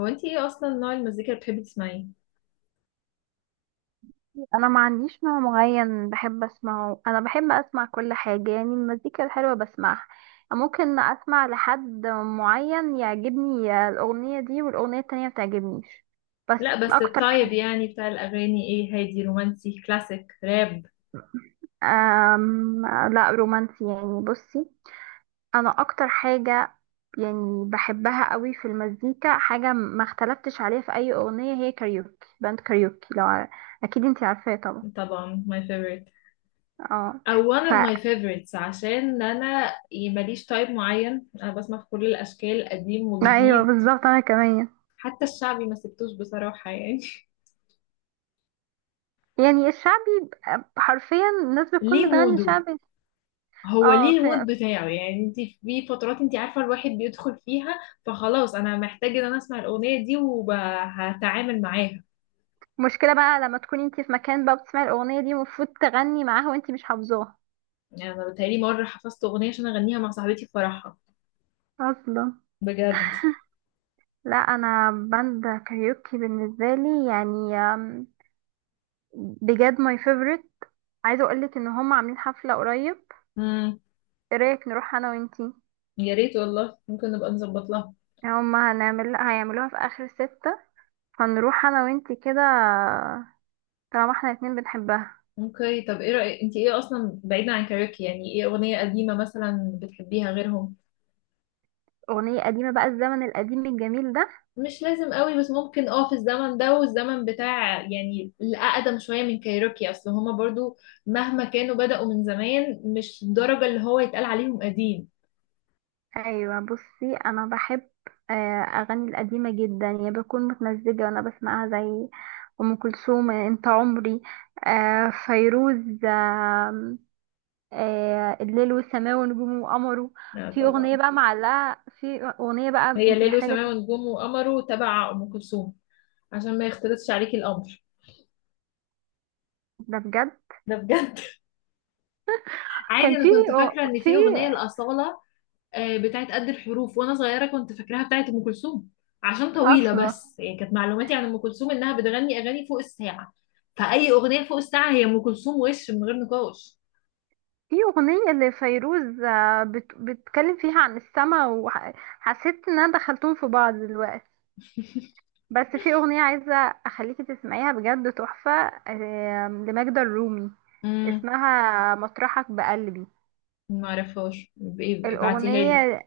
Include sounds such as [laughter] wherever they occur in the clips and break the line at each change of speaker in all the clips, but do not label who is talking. هو انتي ايه اصلا نوع المزيكا اللي بتحبي تسمعيه؟
انا ما عنديش نوع معين بحب اسمعه. انا بحب اسمع كل حاجه، يعني المزيكا الحلوه بسمعها. ممكن اسمع لحد معين، يعجبني الاغنيه دي والاغنيه التانية ما تعجبنيش. بس
لا، بس
اكتر
التايب
حاجه
يعني بتاع الاغاني ايه؟ هادي رومانسي، كلاسيك، راب؟
أم... لا رومانسي يعني بصي. انا اكتر حاجه، يعني بحبها قوي في المزيكا، حاجه ما اختلفتش عليها في اي اغنيه، هي كاريوكي. باند كاريوكي اكيد انتي عارفاه طبعا.
طبعا my favorite،
اه
او one
ف
of my favorites، عشان انا ماليش تايب معين. انا بسمع في كل الاشكال، قديم
ايوه
وجديد.
بالظبط، انا كمان.
حتى الشعبي ما سبتوش بصراحة يعني. [laughs]
يعني الشعبي حرفيا الناس
ليه
بتكون بتغني
موده؟
شعبي.
هو
اه
ليه
في
المود بتاعه؟ يعني انت في فترات انت عارفة الواحد بيدخل فيها، فخلاص انا محتاج ان انا اسمع الاغنية دي وهتعامل معاها.
مشكلة بقى لما تكوني انتي في مكان بقى، بتسمعي الأغنية دي، المفروض تغني معاها وانتي مش حافظاها.
يعني انا بتهيألي مرة حفظت اغنية عشان اغنيها مع صاحبتي في فرحها،
اصلا،
بجد.
لا انا باند كاريوكي بالنسبة لي يعني بجد ماي فيفورت. عايزة اقولك ان هم عاملين حفلة قريب.
امم.
ايه رأيك نروح انا وانتي؟
يا ريت والله، ممكن نبقى نظبط لها.
يعني هم هنعمل هيعملوها في اخر ستة، فنروح انا وانتي كده، طالما احنا الاتنين بنحبها.
اوكي، طب ايه رأيك؟ انت ايه اصلا بعيدا عن كاريوكي؟ يعني ايه اغنية قديمة مثلا بتحبيها غيرهم؟
أغنية قديمة بقى، الزمن القديم الجميل ده.
مش لازم قوي بس ممكن اه في الزمن ده والزمن بتاع يعني الاقدم شوية من كايروكي، اصل هما برضو مهما كانوا بدأوا من زمان مش الدرجة اللي هو يتقال عليهم قديم.
ايوه بصي انا بحب اغاني القديمه جدا، يعني بكون متمزجه وانا بسمعها زي ام كلثوم انت عمري، فيروز، آم، آه، الليل والسماء ونجوم وقمره.
لا
في اغنيه
طبعا.
بقى معلقه، في اغنيه بقى
هي
انت
ليل
محتاجه
وسماء
تسمعي،
ونجوم وقمر تبع ام كلثوم، عشان ما يختلطش عليكي الامر.
ده بجد.
ده بجد. عادي،
كان
انا
في
كنت فاكره ان
في
في اغنيه لاصاله بتاعت قد الحروف وانا صغيره كنت فاكراها بتاعت ام كلثوم، عشان طويله.
اصلا
بس يعني كانت معلوماتي عن ام كلثوم انها بتغني اغاني فوق الساعه، فاي اغنيه فوق الساعه هي ام كلثوم وش من غير نقاش.
في اغنيه لفيروز بتتكلم فيها عن السماء، وحسيت ان انا دخلتهم في بعض دلوقتي.
[laughs]
بس في اغنية عايزة اخليكي تسمعيها، بجد تحفة. لماجدة الرومي،
امم.
اسمها مطرحك بقلبي.
ما اعرفهاش، بايه؟ ابعتيها لي.
الاغنية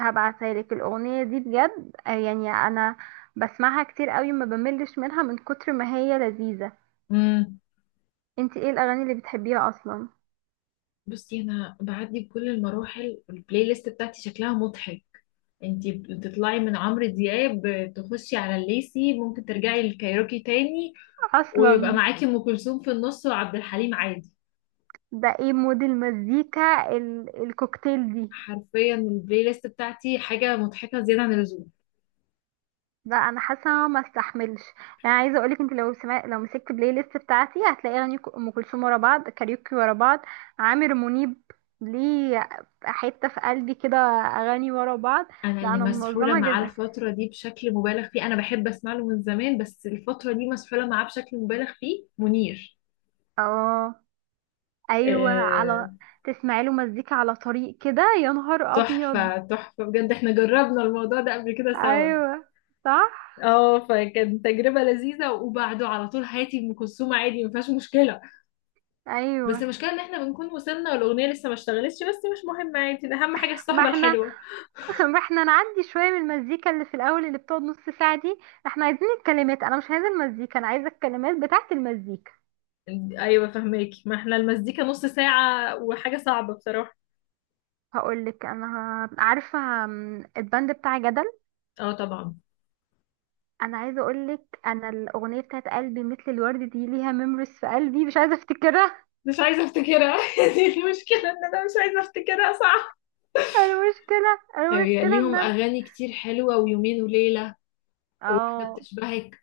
هبعتها لك، الاغنية دي بجد، يعني انا بسمعها كتير قوي، ما بملش منها من كتر ما هي لذيذة.
امم.
انت ايه الاغاني اللي بتحبيها اصلا؟
بصي انا بعدي بكل المراحل، البلاي ليست بتاعتي شكلها مضحك. انتي بتطلعي من عمرو دياب تخشي على الليسي، ممكن ترجعي للكايروكي تاني، ويبقى
اصلا
معاكي ام كلثوم في النص وعبد الحليم عادي.
ده ايه مود المزيكا الكوكتيل دي.
حرفيا البلاي ليست بتاعتي حاجه مضحكه زياده عن اللزوم.
لا انا حاسه إن أنا ما استحملش. انا عايزه اقولك، انت لو مسكت بلاي ليست بتاعتي هتلاقي اغاني ام كلثوم ورا بعض، كاريوكي ورا بعض، عامر منيب، ليه، حته في قلبي كده اغاني ورا بعض.
انا
لا
اللي
انا
مسحوله
منظمه
معاه
جدا.
الفتره دي بشكل مبالغ فيه، انا بحب اسمع له من زمان بس الفتره دي مسحوله معاه بشكل مبالغ فيه، منير.
اه، ايوه،
آه،
على تسمعي له مزيكا على طريق كده يا نهار ابيض.
تحفه تحفه بجد. احنا جربنا الموضوع ده قبل كده سوا.
ايوه، صح،
اه، فكانت تجربه لذيذه، وبعده على طول حياتي ام كلثوم عادي، ما فيهاش مشكله. بس
ايوه،
المشكله ان احنا بنكون وصلنا والاغنيه لسه ما اشتغلتش، بس مش مهم، عادي، اهم حاجه
ما
الصحبه
احنا
الحلوه.
[laughs] احنا نعدي شوية من المزيكا اللي في الأول اللي بتقعد نص ساعة دي. احنا عايزين الكلمات، أنا مش عايزة المزيكا، أنا عايزة الكلمات بتاعة المزيكا.
ايوه فهماكي، ما احنا المزيكا نص ساعة وحاجة صعبة بصراحة.
هقولك أنا، عارفة، الباند بتاع جدل،
اه طبعا.
أنا عايزة أقولك، أنا الأغنية بتاعة قلبي مثل الورد دي ليها ميموريز في قلبي، مش عايزة أفتكرها.
مش عايزة افتكرها. [laughs] دي المشكلة ان انا مش عايزة افتكرها، صح.
[laughs] المشكلة
هي
المشكلة إن
ليهم
أنا،
اغاني كتير حلوة، ويومين وليلة، وواحدة
اه،
بتشبهك،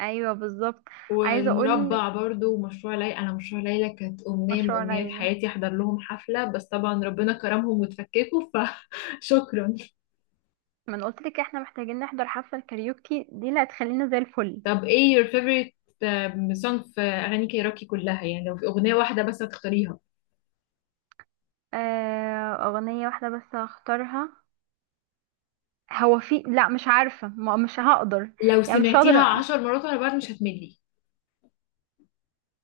أيوه بالظبط، عايزة أقولك
والمربع برضو، ومشروع ليلى. انا مشروع ليلى كانت امنية من
مشروع
امنيات
ليلى.
حياتي احضر لهم حفلة، بس طبعا ربنا كرمهم وتفككوا، فشكرا.
ما أنا قلتلك احنا محتاجين نحضر حفلة كاريوكي دي اللي هتخلينا زي
[laughs]
الفل.
طب ايه your favorite song في اغاني كايروكي كلها؟ يعني لو في اغنية واحدة بس هتختاريها.
أغنية واحدة بس هختارها؟ هو في، لا مش عارفة، مش هقدر.
لو
يعني مش
سمعتيها
هقدر.
عشر مرات ورا بعض مش هتملي.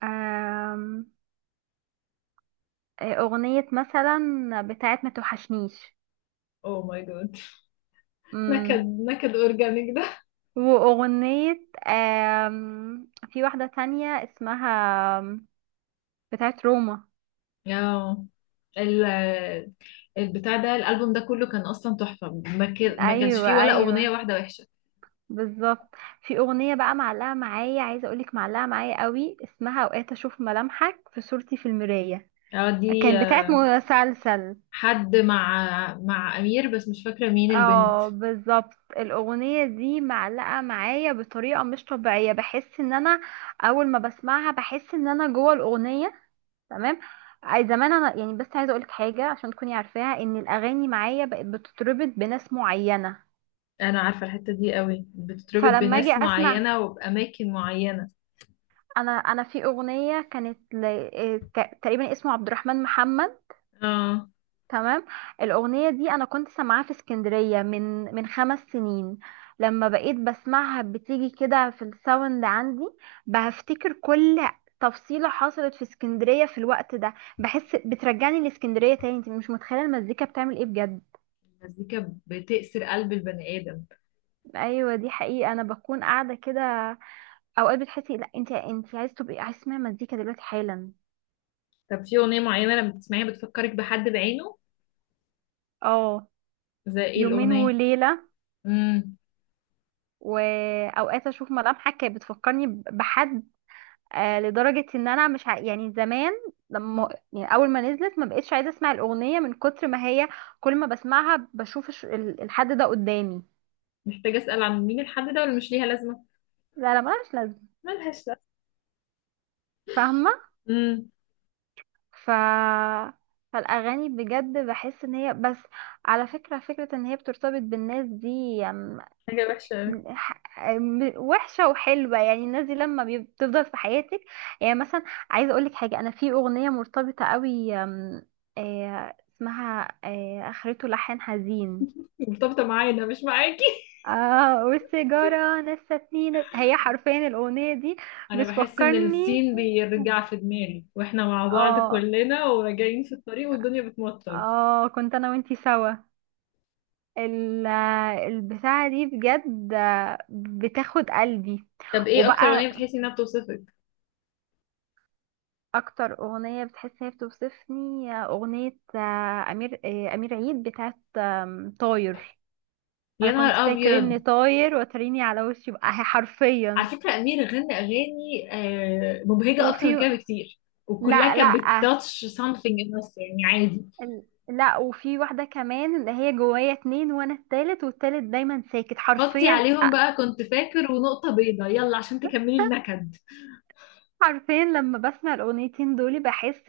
آم، آه، أغنية مثلا بتاعت ما توحشنيش.
اوه ماي جاد. نكد.
مم.
نكد اورجانيك ده.
وأغنية، في واحدة تانية اسمها آم، بتاعت روما.
اه. ال- البتاع ده الالبوم ده كله كان اصلا تحفه، ما كانش
أيوة
فيه ولا اغنيه
أيوة،
واحده وحشه.
بالظبط. في أغنية بقى معلقة معايا، عايزة أقولك، معلقة معايا قوي، اسمها أوقات أشوف ملامحك في صورتي في المراية.
اه دي
كان بتاعت مسلسل.
حد مع، مع امير بس مش فاكره مين البنت.
اه بالظبط، الاغنيه دي معلقه معايا بطريقه مش طبيعيه، بحس ان انا اول ما بسمعها بحس ان انا جوه الاغنيه. تمام. اي زمان انا يعني، بس عايزه اقولك حاجه عشان تكوني عارفاها، ان الاغاني معايا بقت بتتربط بناس معينه.
انا عارفه الحته دي قوي، بتتربط
فلما اجي
بناس
اسمع،
معينه وباماكن معينه.
انا في اغنيه كانت تقريبا اسمه عبد الرحمن محمد.
اه.
تمام. الأغنية دي أنا كنت سامعاها في اسكندرية من 5 سنين. لما بقيت بسمعها بتيجي كده في الساوند عندي، بفتكر كل تفصيلة حصلت في اسكندرية في الوقت ده. بحس بترجعني لاسكندرية تاني، انت مش متخيلة المزيكا بتعمل ايه بجد.
المزيكا بتأسر قلب البني ادم.
ايوه دي حقيقة، انا بكون قاعدة كده اوقات بتحسي، لا انت عايز تبقي، عايز تسمعي مزيكا دلوقتي حالا.
طب في اغنيه معينه لما بتسمعيها بتفكرك بحد بعينه؟
اه،
زي ايه
يومين
الاغنيه؟
وليلة،
امم.
واوقات اشوف ملامحك كانت بتفكرني بحد. آه لدرجة ان انا مش ع... يعني زمان لما يعني اول ما نزلت ما بقتش عايزة اسمع الاغنية من كتر ما هي كل ما بسمعها بشوف الحد ده قدامي.
محتاجة أسأل عن مين الحد ده ولا مش ليها لازمة؟
لا لا ملهاش لازمة،
ملهاش لازمة.
فاهمة.
امم.
ف فالاغاني بجد بحس ان هي بس على فكرة، فكرة ان هي بترتبط بالناس دي.
حاجة وحشة أوي.
وحشة وحلوة، يعني الناس دي لما بتفضل في حياتك. يعني مثلا، عايزة اقولك حاجة، انا في اغنية مرتبطة قوي، أم، آه، اسمها اخرته لحن حزين.
مرتبطة معايا أنا مش معاكي. [laughs]
اه والسيجارة نستني هي حرفيا الاغنية دي
أنا بحس إن
بتفكرني.
السين بيرجع في دماغي، وإحنا مع بعض
اه
كلنا وراجعين في الطريق والدنيا بتمطر.
اه، كنت انا وانتي سوا. ال- البتاعة دي بجد، بتاخد قلبي.
طب إيه أكتر أغنية
وبقى،
بتحسي إنها بتوصفك؟
اكتر اغنيه بتحس هي بتوصفني اغنيه، امير عيد بتاعت طاير. انا
يا
كنت
نهار
فاكر اني
أبيض.
طاير، وتريني على وشي بقى
على
حرفيا.
فكرة أمير غنى أغاني مبهجة أكتر
وفي،
من كده بكتير، وكلها
لا لا،
كانت بتاتش سامثينج النص يعني، عادي.
ال- لا وفي واحده كمان اللي هي جوايا اتنين، وانا التالت، والتالت دايما ساكت
حطي
حرفيا
عليهم بقى كنت فاكر ونقطة بيضة، يلا عشان تكملي
[laughs]
النكد.
حرفيا لما بسمع الاغنيتين دول بحس،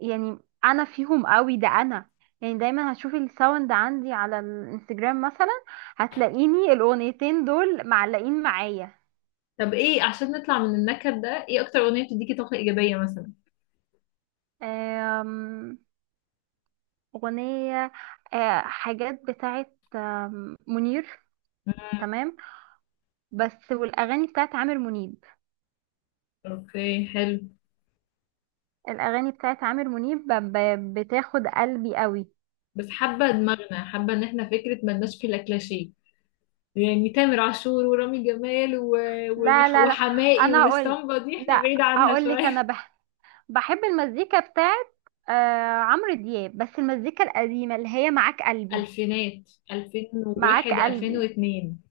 يعني انا فيهم قوي، ده انا يعني دايما هتشوفي الساوند عندي على الانستجرام مثلا، هتلاقيني الاغنيتين دول معلقين معايا.
طب ايه عشان نطلع من النكد ده؟ ايه اكتر اغنية بتديكي طاقة ايجابية مثلا؟
آم، اغنية حاجات بتاعت منير،
مم.
تمام. بس والاغاني بتاعت عامر منيب،
اوكي، حلو.
الاغاني بتاعت عامر منيب بتاخد قلبي قوي.
بس حابة دماغنا حابة ان احنا فكرة ملناش في الكلاشيه. يعني تامر عاشور ورامي جمال و...
لا لا لا،
وحماقي
انا هقول،
والاسطمبة دي احنا
لا
بعيد عنها
هقول لك
شوية.
انا بحب المزيكا بتاعت آه عمرو دياب، بس المزيكا القديمة اللي هي معاك
[laughs]
قلبي،
الفينات
معاك
2001،
قلبي.
2002.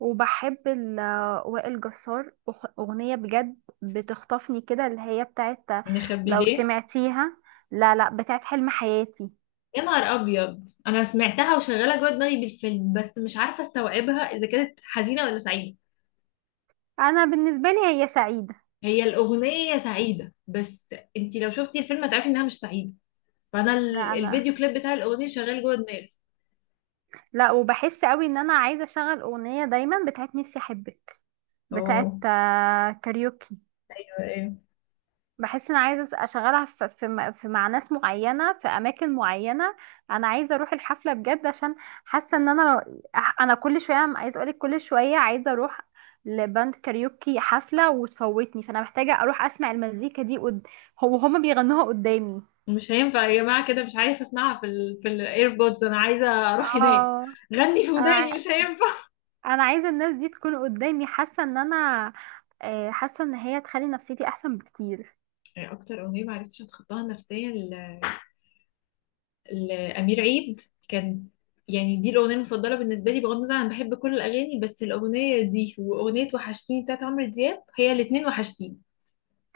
وبحب وائل جسار، أغنية بجد بتخطفني كده اللي هي بتاعت،
نخبي
لو
ليه؟
سمعتيها. لا لا، بتاعت حلم حياتي.
يا نهار ابيض. انا سمعتها وشغالة جوه دماغي بالفيلم، بس مش عارفة استوعبها اذا كانت حزينة ولا سعيدة.
أنا بالنسبة لي هي سعيدة.
هي الأغنية سعيدة، بس انت لو شفتي الفيلم هتعرفي انها مش سعيدة. فانا
لا أنا،
الفيديو كليب بتاع الأغنية شغال جوه دماغي.
لا وبحس قوي ان انا عايزه اشغل اغنيه دايما بتاعت نفسي احبك بتاعت
اوه.
كاريوكي.
ايوه ايوه.
بحس انا عايزه اشغلها في مع ناس معينه في اماكن معينه. انا عايزه اروح الحفله بجد، عشان حاسه ان انا كل شويه، عايزه اقولك كل شويه عايزه اروح لباند كاريوكي حفله وتفوتني، فانا محتاجه اروح اسمع المزيكا دي هو هما بيغنوها قدامي.
مش هينفع يا جماعة كده، مش عارفة اسمعها في في الايربودز، انا عايزة اروح هناك.
اه
غني في
انا
وداني
ع-
مش هينفع.
انا عايزه الناس دي تكون قدامي، حاسه ان انا حاسه ان هي تخلي نفسيتي احسن بكتير.
يعني اكتر أغنية ما عرفتش اتخطاها نفسيا لأمير عيد كان، يعني دي الأغنية المفضلة بالنسبة لي، بغض النظر انا بحب كل الأغاني بس الأغنية دي وأغنية وحشتيني بتاعت عمرو دياب هي الاتنين. وحشتيني.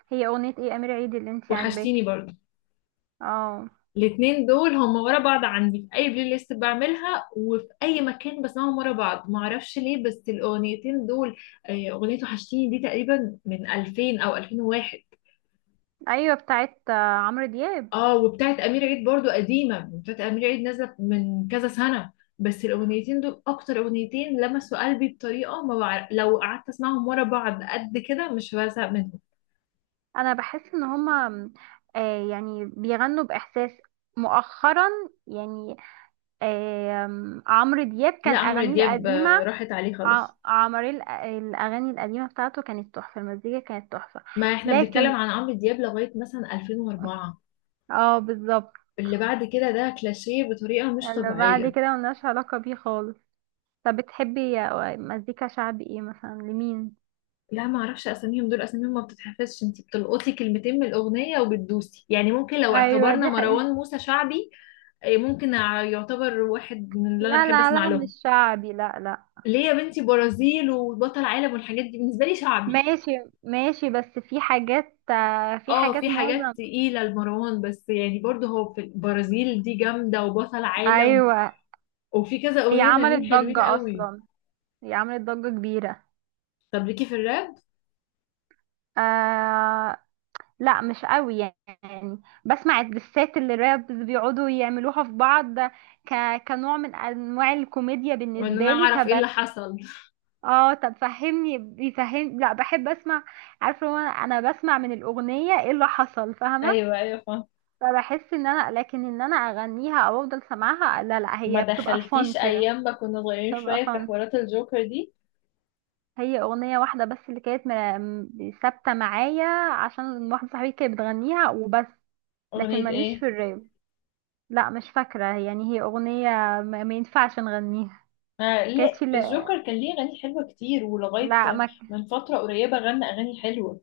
هي اغنيه ايه امير عيد اللي انتي
وحشتيني
عاجباكي؟
برضه.
اه
الاتنين دول هم ورا بعض عندي في اي بلاي ليست بعملها، وفي اي مكان بسمعهم ورا بعض، ما اعرفش ليه، بس الاغنيتين دول. اغنية وحشتيني دي تقريبا من 2000 او 2001.
ايوه بتاعت عمرو دياب.
اه، وبتاعت امير عيد برضو قديمة، بتاعت امير عيد نازلة من كذا سنة. بس الاغنيتين دول اكتر اغنيتين لمسوا قلبي بطريقة ما بعرف، لو قعدت اسمعهم ورا بعض قد كده مش بزهق منهم.
انا بحس ان هما يعني بيغنوا باحساس مؤخرا، يعني عمرو دياب
لا
كان
عمرو
اغانيه
دياب
القديمه
راحت عليه خالص.
عمرو الاغاني القديمه بتاعته كانت تحفه، المزيكا كانت تحفه.
ما احنا بنتكلم
لكن،
عن عمرو دياب لغاية مثلا 2004،
اه بالظبط،
اللي بعد كده ده كلاشيه بطريقة مش
اللي بعد
طبيعية.
كده ملناش علاقه بيه خالص. طب بتحبي مزيكا شعبي ايه مثلا لمين؟
لا ما اعرفش اساميهم، دول اساميهم ما بتتحفظش، انت بتلقطي كلمتين من الاغنية وبتدوسي. يعني ممكن لو
ايوه
اعتبرنا
دي
مروان
حقيقة،
موسى شعبي، إيه، ممكن يعتبر واحد من اللي انا
لا
بحب
لا
اسمع
لا
لهم.
مش شعبي، لا لا.
ليه يا بنتي؟ برازيل وبطل عالم والحاجات دي بالنسبة لي شعبي.
ماشي ماشي، بس في حاجات، في
اه، في
حاجات
حاجات
معظم.
تقيلة لمروان بس يعني برضه هو في البرازيل دي جامدة وبطل عالم،
ايوه،
وفي كذا
هي
اغنية
عملت
تانيين حلوين
ضجة
قوي.
أصلا، هي عملت ضجة كبيرة.
طب ليكي في الراب؟
آه، لا مش قوي يعني. بسمع الدسات اللي رابز بيقعدوا يعملوها في بعض ك... كنوع من أنواع الكوميديا
وان انا
بالنسبة لي
اعرف ايه اللي حصل.
اه. طب فهمني بيفهم، لا بحب اسمع. عارفه، هو انا أنا بسمع من الاغنيه ايه اللي حصل،
[laughs]
فاهمه.
ايوه ايوه فاهمة.
فبحس ان انا لكن ان انا اغنيها او افضل سامعها، لا لا،
ما
هي بتبقى فن
دخلتيش
كده،
ايام ما كنا صغيرين
بتبقى
شويه في
فن.
حوارات الجوكر دي؟
هي اغنيه واحده بس اللي كانت ثابته معايا، عشان واحده صاحبتي كانت بتغنيها وبس. لكن
اغنيه
ماليش
ايه؟
في الراب. لا مش فاكره يعني، هي اغنيه ما ينفعش نغنيها.
آه
كانت
لا،
في ال-
الجوكر كان ليه اغاني حلوه كتير، ولغايه
لا ما ك-
من فتره قريبه غنى اغاني حلوه.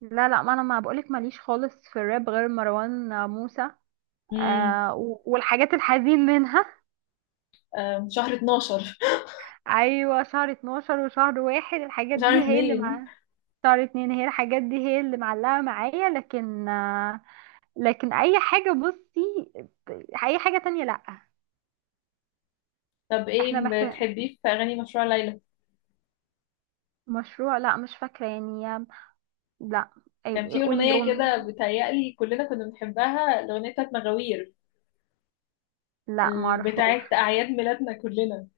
لا لا، ما انا ما بقولك ماليش خالص في الراب غير مروان موسى
امم.
والحاجات الحزين منها. [laughs]
شهر 12. [laughs]
ايوه شهر 12 وشهر واحد، الحاجات
شهر
دي هي اللي
2.
معايا. شهر اتنين هي الحاجات دي هي اللي معلقة معايا، لكن لكن اي حاجة بصي، اي حاجة تانية لا.
طب
احنا
ايه
محتاج
بتحبيه في اغاني مشروع ليلى؟
مشروع لا مش فاكرة يعني، لا
كان في
قولي
اغنيه
لون.
كده بتهيألي كلنا كنا بنحبها، الاغنيه بتاعت مغاوير.
لا معرفوش.
بتاعت اعياد ميلادنا كلنا.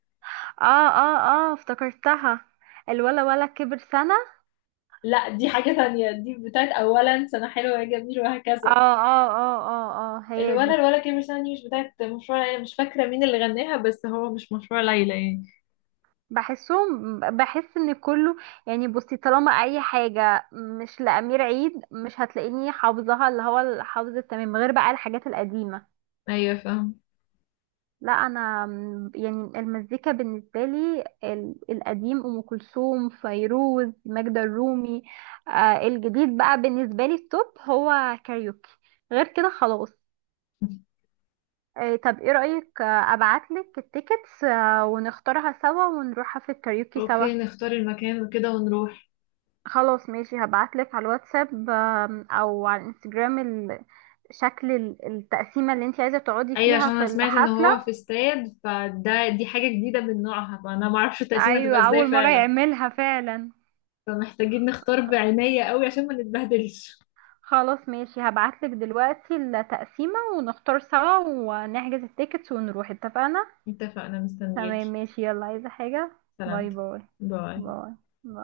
اه اه اه افتكرتها، الولا ولا كبر سنة.
لا دي حاجه تانية، دي بتاعت اولا سنه حلوه يا جميل
اه
وهكذا.
اه اه اه اه، هي دي.
الوانا الولا كبر سنة دي مش بتاعت مشروع ليلى، مش فاكرة مين اللي غناها بس هو مش مشروع ليلى يعني.
بحس ان كله يعني، بصي طالما اي حاجة مش لأمير عيد مش هتلاقيني حافظاها، اللي هو الحافظ التمام غير بقى الحاجات القديمة.
أيوة فاهم.
لا انا يعني المزيكا بالنسبه لي القديم ام كلثوم، فيروز، ماجدة الرومي. الجديد بقى بالنسبه لي التوب هو كاريوكي، غير كده خلاص. طب ايه رايك، ابعتلك التيكتس ونختارها سوا ونروحها في الكاريوكي سوا.
أوكي نختار المكان وكده ونروح.
خلاص ماشي، هبعتلك على الواتساب او على الانستجرام شكل التقسيمه اللي انت عايزه تقعدي
أيوة، عشان
فيها
أنا
في
سمعت إن
الحفله.
هو في استاد، فده دي حاجة جديدة من نوعها، فأنا معرفش التقسيمة هتبقى
ايوه
إزاي
اول مره
فعلا،
يعملها فعلا.
فمحتاجين نختار بعناية قوي عشان ما نتبهدلش.
خلاص ماشي، هبعتلك دلوقتي التقسيمة ونختار سوا ونحجز التيكتس ونروح، اتفقنا؟
اتفقنا،
تمام
مستنياكي.
ماشي، يلا عايزة حاجة؟ باي
سلامتك.
باي.
باي.
باي باي.